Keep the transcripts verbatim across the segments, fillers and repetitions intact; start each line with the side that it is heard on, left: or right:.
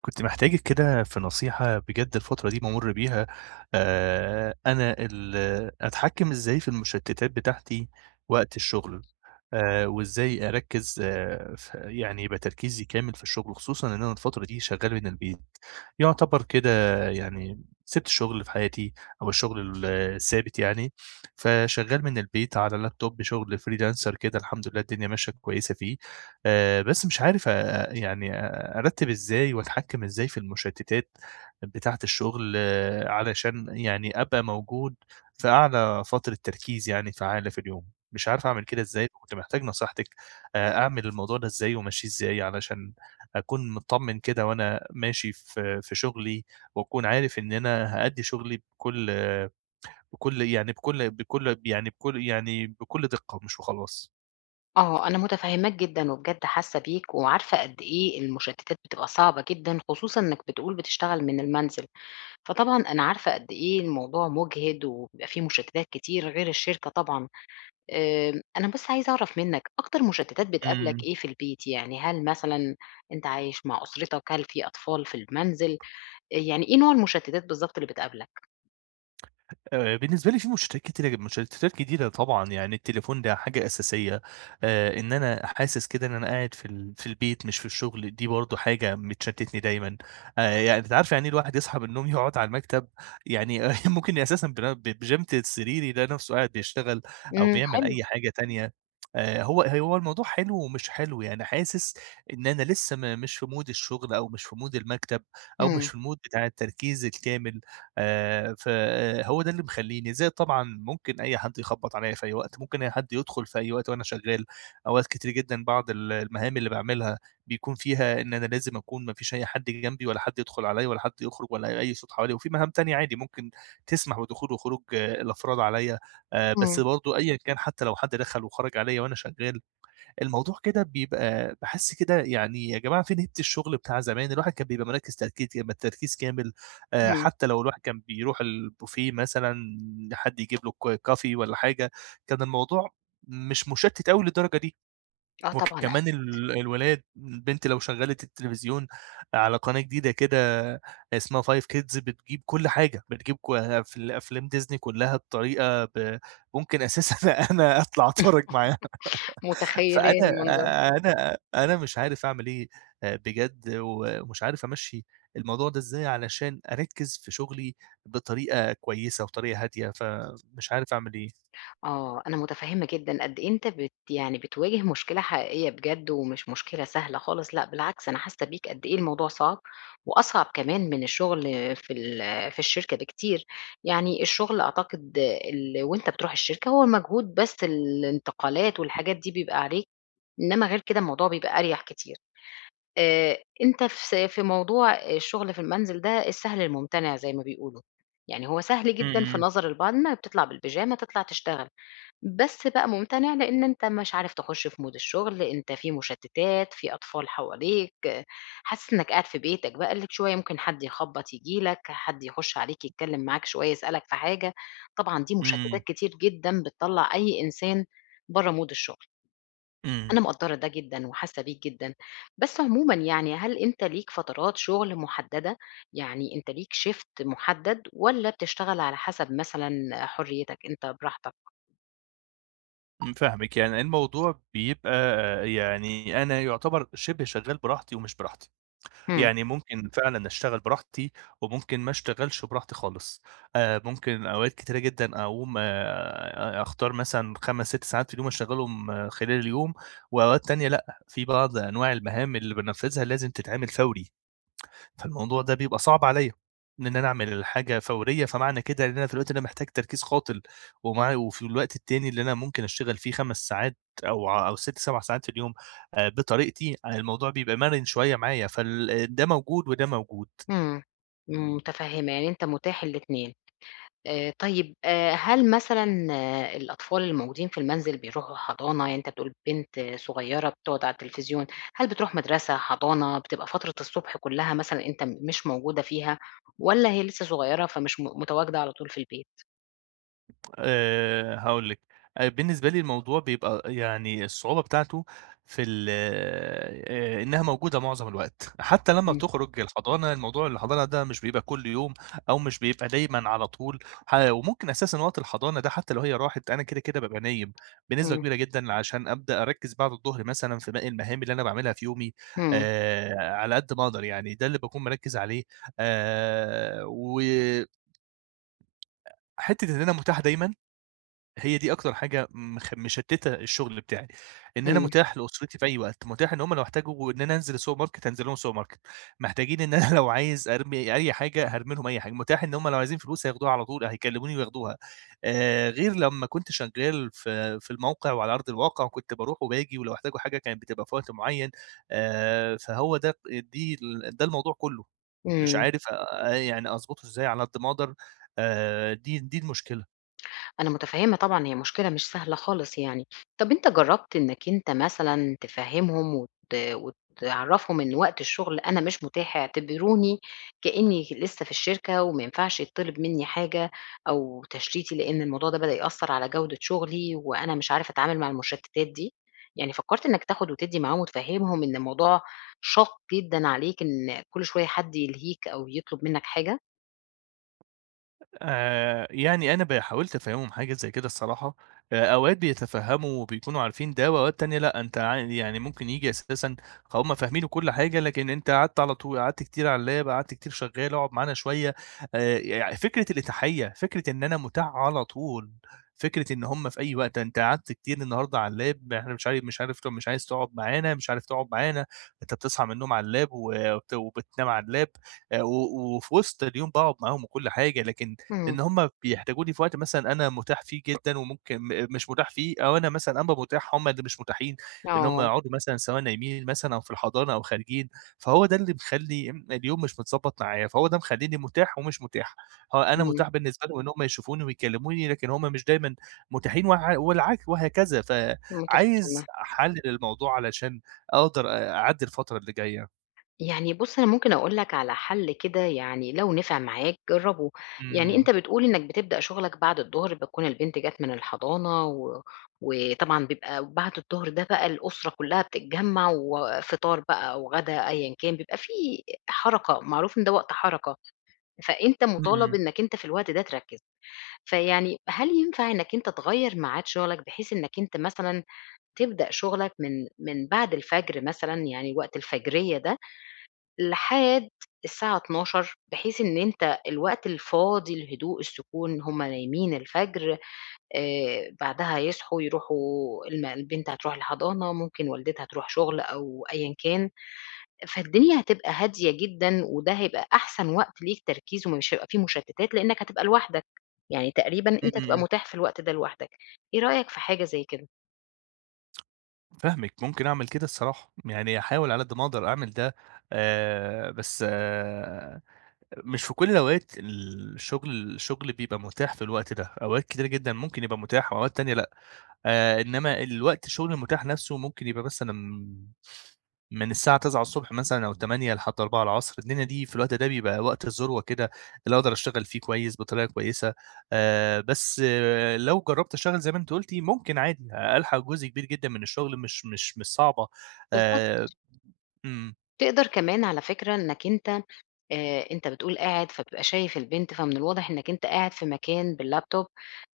right: كنت محتاجِك كده في نصيحة بجد الفترة دي بامُر بيها، آآ أنا ال أتحكّم إزاي في المشتتات بتاعتي وقت الشغل، آآ وإزاي أركّز آه، ف يعني يبقى تركيزي كامل في الشغل، خصوصًا إن أنا الفترة دي شغّال من البيت، يعتبر كده يعني سِبت الشغل في حياتي أو الشغل الثابت يعني، فشغّال من البيت على اللابتوب شغل freelancer كده الحمد لله الدنيا ماشية كويسة فيه، آآ بس مش عارف آآ يعني أرتّب إزاي وأتحكّم إزاي في المشتّتات بتاعة الشغل آه، علشان يعني أبقى موجود في أعلى فترة تركيز يعني فعّالة في اليوم، مش عارف أعمل كده إزاي فكنت محتاج نصيحتِك آآ أعمل الموضوع ده إزاي وأمشّيه إزاي علشان أكون متطمّن كده وأنا ماشي في في شغلي وأكون عارف إن أنا هأدّي شغلي بكل بكل يعني بكل بكل يعني بكل يعني بكل دِقّة مش وخلاص؟
left: آه، أنا متفهماك جدًا، وبجد حاسة بيك، وعارفة قد إيه المشتتات بتبقى صعبة جدًا، خصوصًا إنك بتقول بتشتغل من المنزل، فطبعًا أنا عارفة قد إيه الموضوع مجهد، وبيبقى فيه مشتتات كتير غير الشركة طبعًا. آمم، أنا بس عايزة أعرف منك أكتر مشتتات بتقابلك
right: إمم.
left: إيه في البيت؟ يعني هل مثلًا أنت عايش مع أسرتك، هل في أطفال في المنزل، آآ، يعني إيه نوع المشتتات بالضبط اللي بتقابلك؟
right: آآ، بالنسبة لي في مشتتات كتيرة مشتتات كتيرة طبعًا، يعني التليفون ده حاجة أساسية. آآ، إن أنا حاسس كده إن أنا قاعد في ال في البيت مش في الشغل، دي برضه حاجة بتشتتني دايمًا. آآ، يعني أنتِ عارفة يعني إيه الواحد يصحى من النوم يقعد على المكتب؟ يعني ممكن أساسًا بن ببيجامة السرير يلاقي نفسه قاعد بيشتغل أو
left: إمم،
right: بيعمل
left: حلو.
right: أي حاجة تانية. آآ، هو هو الموضوع حلو ومش حلو، يعني حاسس إن أنا لسه م مش في مود الشغل أو مش في مود المكتب أو مش
left: إمم.
right: في المود بتاع التركيز الكامل. آآ، فهو ده اللي مخلّيني زائد طبعًا ممكن أي حد يخبّط عليَّ في أي وقت، ممكن أي حد يدخل في أي وقت وأنا شغّال، أوقات كتير جدًا بعض ال المهام اللي باعملها بيكون فيها إن أنا لازم أكون ما فيش أي حد جنبي ولا حد يدخل عليَّ ولا حد يخرج ولا أي صوت حواليّا، وفي مهام تانية عادي ممكن تسمح بدخول وخروج آه، الأفراد عليَّ. آآ، بس
left: إمم.
right: برضه أيًا كان حتى لو حد دخل وخرج عليَّ وأنا شغّال الموضوع كده بيبقى باحس كده يعني يا جماعة فين هيبة الشغل بتاع زمان، الواحد كان بيبقى مركّز تركيز كام تركيز كامل. آآ
left: إمم.
right: حتى لو الواحد كان بيروح البوفيه مثلًا حد يجيب له ك كافي والّا حاجة، كان الموضوع مش مشتِّت أوي للدرجة دي،
left: آه طبعًا.
right: وكمان ال الولاد بنتي لو شغّلت التلفزيون على قناة جديدة كده اسمها Five Kids بتجيب كل حاجة، بتجيب ك أف أفلام ديزني كلّها بطريقة ب ممكن أساسًا أنا أطلع أتفرّج معاها. فأنا
left: متخيلة المنظر.
right: أ أنا أنا مش عارف أعمل إيه آآ بجد، ومش عارف أمشّي الموضوع ده إزاي علشان أركّز في شغلي بطريقة كويسة وطريقة هادية، فمش عارف أعمل إيه.
left: آه، أنا متفهّمة جدًا قد إيه أنت بت يعني بتواجه مشكلة حقيقية بجد ومش مشكلة سهلة خالص، لأ بالعكس أنا حاسة بيك قد إيه الموضوع صعب، وأصعب كمان من الشغل في ال في الشركة بكتير. يعني الشغل أعتقد ال وأنت بتروح الشركة هو المجهود بس الانتقالات والحاجات دي بيبقى عليك، إنما غير كده الموضوع بيبقى أريح كتير. آآ، أنت في س في موضوع الشغل في المنزل ده السهل الممتنع زي ما بيقولوا، يعني هو سهل جدًا في
right: إمم،
left: نظر البعض إنك بتطلع بالبيجامة تطلع تشتغل. بس بقى ممتنع لإن أنت مش عارف تخُش في mood الشغل، أنت في مشتتات، في أطفال حواليك، حاسس إنك قاعد في بيتك بقالك شوية ممكن حد يخبط ييجي لك، حد يخُش عليك يتكلم معاك شوية يسألك في حاجة، طبعًا دي مشتتات
right: إمم،
left: كتير جدًا بتطلّع أي إنسان برّه mood الشغل.
right: إمم،
left: أنا مقدّرة ده جدًا وحاسة بيك جدًا. بس عمومًا يعني هل أنت ليك فترات شغل محددة؟ يعني أنت ليك shift محدد والّا بتشتغل على حسب مثلًا حريتك أنت براحتك؟
right: إمم، فاهمِك، يعني الموضوع بيبقى آه، يعني أنا يُعتبر شِبه شغّال براحتي ومش براحتي.
left: إمم.
right: يعني ممكن فعلًا أشتغل براحتي، وممكن ما أشتغلش براحتي خالص. آآ ممكن أوقات كتيرة جدًا أقوم آآ أختار مثلًا خمسة، ست ساعات في اليوم أشتغلهم آه، خلال اليوم، وأوقات تانية لأ، في بعض أنواع المهام اللي بانفذها لازم تتعمل فوري. فالموضوع ده بيبقى صعب عليّا، إن أنا أعمل الحاجة فورية، فمعنى كده إن أنا في الوقت اللي أنا محتاج تركيز قاتل، ومع وفي الوقت التاني اللي أنا ممكن أشتغل فيه خمس ساعات أو ع أو ست، سبع ساعات في اليوم آآ بطريقتي، آه، الموضوع بيبقى مَرِن شوية معايا، فال ده موجود وده موجود.
left: إمم. إمم، متفهمة، يعني أنت متاح الاتنين. آآ طيب آآ هل مثلًا آه، الأطفال الموجودين في المنزل بيروحوا حضانة، يعني أنت بتقول بنت آه، صغيرة بتقعد على التلفزيون، هل بتروح مدرسة، حضانة، بتبقى فترة الصبح كلها مثلًا أنت م مش موجودة فيها، والّا هي لسه صغيرة فمش م متواجدة على طول في البيت؟
right: آآ هاقول لِك، آآ بالنسبة لي الموضوع بيبقى يعني الصعوبة بتاعته في ال آآ إنها موجودة معظم الوقت، حتى لمّا
left: إمم.
right: بتخرج الحضانة الموضوع الحضانة ده مش بيبقى كل يوم أو مش بيبقى دايمًا على طول، ح وممكن أساسًا وقت الحضانة ده حتى لو هي راحت أنا كده، كده بابقى نايم بنسبة
left: إمم.
right: كبيرة جدًا عشان أبدأ أركّز بعد الضهر مثلًا في باقي المهام اللي أنا باعملها في يومي
left: إمم.
right: آآ على قد ما أقدر يعني، ده اللي باكون مركّز عليه. آآ وحتّة إن أنا متاح دايمًا هي دي أكتر حاجة مخ مشتِّتة الشغل بتاعي، إن أنا
left: إمم.
right: متاح لأسرتي في أي وقت، متاح إن هُم لو احتاجوا إن أنا أنزل السوبر ماركت هانزل لهم السوبر ماركت، محتاجين إن أنا لو عايز أرمي أي حاجة هارمي لهم أي حاجة، متاح إن هُم لو عايزين فلوس هياخدوها على طول، هيكلموني وياخدوها. آآ غير لمّا كنت شغال في في الموقع وعلى أرض الواقع، كنت باروح وباجي ولو احتاجوا حاجة كانت بتبقى في وقت معيّن. آآ فهو ده. دي ال ده الموضوع كُلّه، مش
left: إمم.
right: عارف آآ يعني أضبطه إزاي على قد ما أقدر. آآ دي دي المشكلة.
left: أنا متفهمة طبعًا، هي مشكلة مش سهلة خالص يعني. طب أنت جرّبت إنّك أنت مثلًا تفهّمهم وت وتعرّفهم إن وقت الشغل أنا مش متاح، اعتبروني كإنّي لسّه في الشركة وما ينفعش يتطلب منّي حاجة أو تشتيتي، لإن الموضوع ده بدأ يأثّر على جودة شغلي وأنا مش عارف أتعامل مع المشتتات دي؟ يعني فكّرت إنّك تاخد وتدّي معاهم وتفهّمهم إن الموضوع شاق جدًا عليك، إن كل شوية حد يلهيك أو يطلب منّك حاجة؟
right: آآ، يعني أنا ب حاولت أفهّمهم حاجة زي كده الصراحة. آآ، أوقات بيتفهّموا وبيكونوا عارفين ده، وأوقات تانية لأ، أنت ع يعني ممكن ييجي أساسًا هُم فاهمين وكل حاجة، لكن أنت قعدت على طول قعدت كتير على اللاب، قعدت كتير شغّال، اقعد معانا شوية. آآ، يع فكرة الإتاحية، فكرة إن أنا مُتاح على طول، فكرة إن هُم في أي وقت أنت قعدت كتير النهارده على اللاب، إحنا مش عارف مش عارف ت مش عايز تقعد معانا، مش عارف تقعد معانا، أنت بتصحى من النوم على اللاب و وبت وبتنام على اللاب، آآ، و وفي وسط اليوم باقعد معاهم وكل حاجة، لكن
left: إمم.
right: إن هُم بيحتاجوني في وقت مثلًا أنا متاح فيه جدًا وممكن م مش متاح فيه، أو أنا مثلًا أبقى متاح هُم اللي مش متاحين، اللي هُم
left: آه.
right: يقعدوا مثلًا سواء نايمين مثلًا أو في الحضانة أو خارجين، فهو ده اللي مخلّي امم، اليوم مش متضبط معايا، فهو ده مخلّيني متاح ومش متاح، هو أنا
left: إمم.
right: متاح بالنسبة لهم إن هُم يشوفوني ويكلموني، لكن هُم مش دايمًا متاحين وع والعكس وهكذا،
left: متفهمة.
right: فعايز أحلل الموضوع علشان أقدر أ أعدّي الفترة اللي جاية.
left: يعني بُص، أنا ممكن أقول لك على حَل كده يعني لو نفع معاك جرّبه، يعني
right: إمم،
left: أنت بتقول إنّك بتبدأ شُغلك بعد الضهر بتكون البنت جات من الحضانة و وطبعًا بيبقى بعد الضهر ده بقى الأسرة كُلّها بتتجمّع وفطار بقى أو غدا أيًا كان، بيبقى في حَرَكة، معروف إن ده وقت حَرَكة، فأنت مُطالب
right: إمم،
left: إنّك أنت في الوقت ده تركّز. فيعني هل ينفع إنّك أنت تغيّر ميعاد شُغلك بحيث إنّك أنت مثلًا تبدأ شُغلك من من بعد الفجر مثلًا، يعني وقت الفجرية ده لحد الساعة اتناشر بحيث إن أنت الوقت الفاضي، الهدوء، السكون، هُم نايمين الفجر، آآ بعدها يصحوا يروحوا الم البنت هتروح الحضانة، ممكن والدتها تروح شغل أو أيًا كان، فالدنيا هتبقى هادية جدًا وده هيبقى أحسن وقت ليك تركيز ومش هيبقى في مشتتات لإنك هتبقى لوحدك، يعني تقريبًا أنت هتبقى
right: إمم،
left: متاح في الوقت ده لوحدك. إيه رأيك في حاجة زي كده؟
right: فاهمِك، ممكن أعمل كده الصراحة، يعني أحاول على قد ما أقدر أعمل ده آآ، بس آآ، مش في كل الأوقات الشغل الشغل بيبقى متاح في الوقت ده، أوقات كتيرة جدًا ممكن يبقى متاح وأوقات تانية لأ. آآ، إنما الوقت الشغل المتاح نفسه ممكن يبقى مثلًا من الساعة التاسعة مثلًا أو ثمانية لحد أربعة الدنيا دي في الوقت ده بيبقى وقت الذروة كده، اللي أقدر أشتغل فيه كويس بطريقة كويسة. آآ، بس آه، لو جرّبت أشتغل زي ما أنتِ قُلتِ ممكن عادي ألحق جزء كبير جدًا من الشغل مش مش مش صعبة.
left: بالضبط.
right: آآ، إمم،
left: تقدر كمان على فكرة إنك أنت آآ أنت بتقول قاعد، فبتبقى شايف البنت، فمن الواضح إنك أنت قاعد في مكان باللابتوب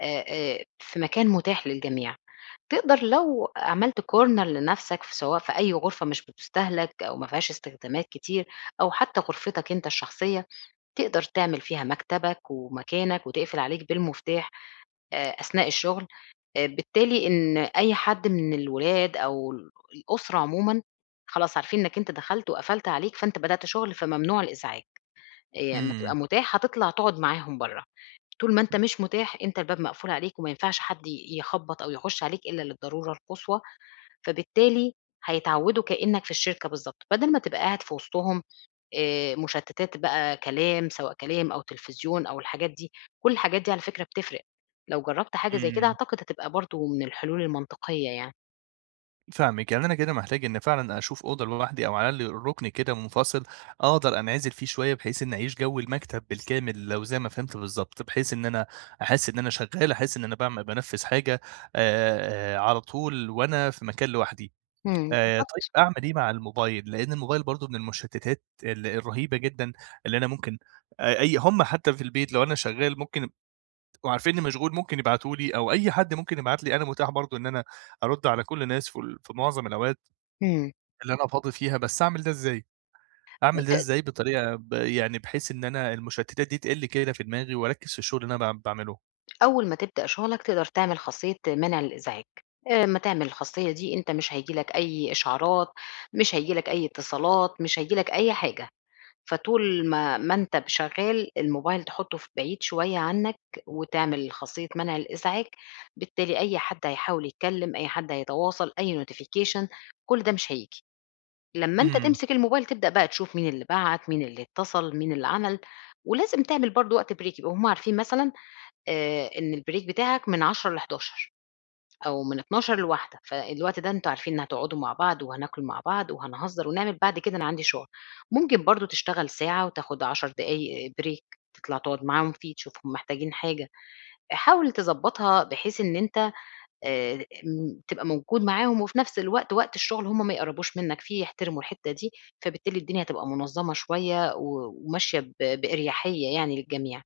left: آآ آآ في مكان متاح للجميع. تقدر لو عملت corner لنفسك في سواء في أي غرفة مش بتستهلك أو ما فيهاش استخدامات كتير أو حتى غرفتك أنت الشخصية، تقدر تعمل فيها مكتبك ومكانك وتقفل عليك بالمفتاح آآ أثناء الشغل. آآ بالتالي إن أي حد من الولاد أو ال الأسرة عمومًا، خلاص عارفين إنّك أنت دخلت وقفلت عليك، فأنت بدأت شغل فممنوع الإزعاج. آآ أمّا تبقى
right: إمم،
left: متاح هتطلع تقعد معاهم برّه، طول ما أنت مش متاح أنت الباب مقفول عليك وما ينفعش حد ي يخبّط أو يخُش عليك إلا للضرورة القصوى، فبالتالي هيتعوّدوا كإنّك في الشركة بالضبط، بدل ما تبقى قاعد في وسطهم آآ مشتتات بقى كلام، سواء كلام أو تلفزيون أو الحاجات دي، كل الحاجات دي على فكرة بتفرق. لو جرّبت حاجة زي كده
right: إمم.
left: أعتقد هتبقى برضه من الحلول المنطقية يعني.
right: فاهمِك، يعني أنا كده محتاج إن فعلًا أشوف أوضة لوحدي أو على الأقل رُكن كده منفصل أقدر أنعزل فيه شوية، بحيث إني أعيش جو المكتب بالكامل لو زي ما فهمت بالضبط، بحيث إن أنا أحس إن أنا شغّال، أحس إن أنا باعم بانفذ حاجة آآ، على طول وأنا في مكان لوحدي.
left: إمم،
right: آآ، طيب
left: بالضبط.
right: أعمل إيه مع الموبايل؟ لإن الموبايل برضه من المشتتات ال الرهيبة جدًا اللي أنا ممكن أ أي هم حتى في البيت لو أنا شغّال ممكن وعارفينّي مشغول ممكن يبعتوا لي أو أي حد ممكن يبعت لي، أنا متاح برضه إن أنا أرُد على كل الناس في ال في معظم الأوقات.
left: إمم.
right: اللي أنا فاضي فيها، بس أعمل ده إزاي؟ أعمل
left: ت
right: ده إزاي بطريقة ب يعني بحيث إن أنا المشتتات دي تقِل كده في دماغي وأركّز في الشغل اللي أنا باع باعمله؟
left: أول ما تبدأ شغلك تقدر تعمل خاصية منع الإزعاج، أمّا تعمل الخاصية دي أنت مش هييجي لك أي إشعارات، مش هييجي لك أي اتصالات، مش هييجي لك أي حاجة. فطول ما ما أنت شغال الموبايل تحطه في بعيد شوية عنك، وتعمل خاصية منع الإزعاج، بالتالي أي حد هيحاول يتكلم، أي حد هيتواصل، أي notification كل ده مش هييجي. لمّا أنت
right: إمم.
left: تمسك الموبايل تبدأ بقى تشوف مين اللي بعت، مين اللي اتصل، مين اللي عمل، ولازم تعمل برضه وقت break يبقوا هُم عارفين مثلًا آآ إن الbreak بتاعك من عشرة ل11:00. أو من اتناشر ل13:00 فالوقت ده أنتم عارفين إن هتقعدوا مع بعض وهناكلوا مع بعض وهنهزر ونعمل، بعد كده أنا عندي شغل. ممكن برضه تشتغل ساعة وتاخد عشر دقايق break تطلع تقعد معاهم فيه، تشوفهم محتاجين حاجة. حاول تضبّطها بحيث إن أنت آآ م تبقى موجود معاهم وفي نفس الوقت وقت الشغل هم ما يقرّبوش منّك فيه، يحترموا الحتّة دي، فبالتالي الدنيا هتبقى منظّمة شوية و وماشية ب بأريحية يعني للجميع.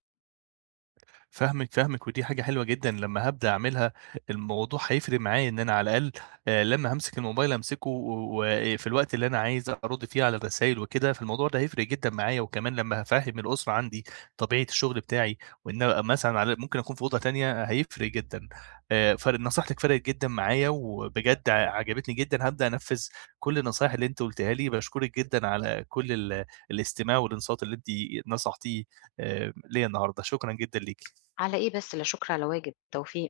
right: فاهمِك، فاهمِك، ودي حاجة حلوة جدًا لمّا هابدأ أعملها، الموضوع هيفرق معايا إن أنا على الأقل آآ لمّا هامسك الموبايل أمسكه و وفي الوقت اللي أنا عايز أرُد فيه على الرسايل وكده، فالموضوع ده هيفرق جدًا معايا، وكمان لمّا هافهِّم الأسرة عندي طبيعة الشغل بتاعي، وإن أنا مثلًا على ممكن أكون في أوضة تانية، هيفرق جدًا. آآ فر نصيحتِك فرقت جدًا معايا، وبجد عجبتني جدًا، هابدأ أنفِّذ كل النصايح اللي أنتِ قُلتيها لي، باشكرِك جدًا على كل ال الاستماع والإنصات اللي أنتِ نصحتيه آآ ليّا النهارده، شكرًا جدًا ليكِ.
left: على إيه بس، لا شكر على واجب. بالتوفيق.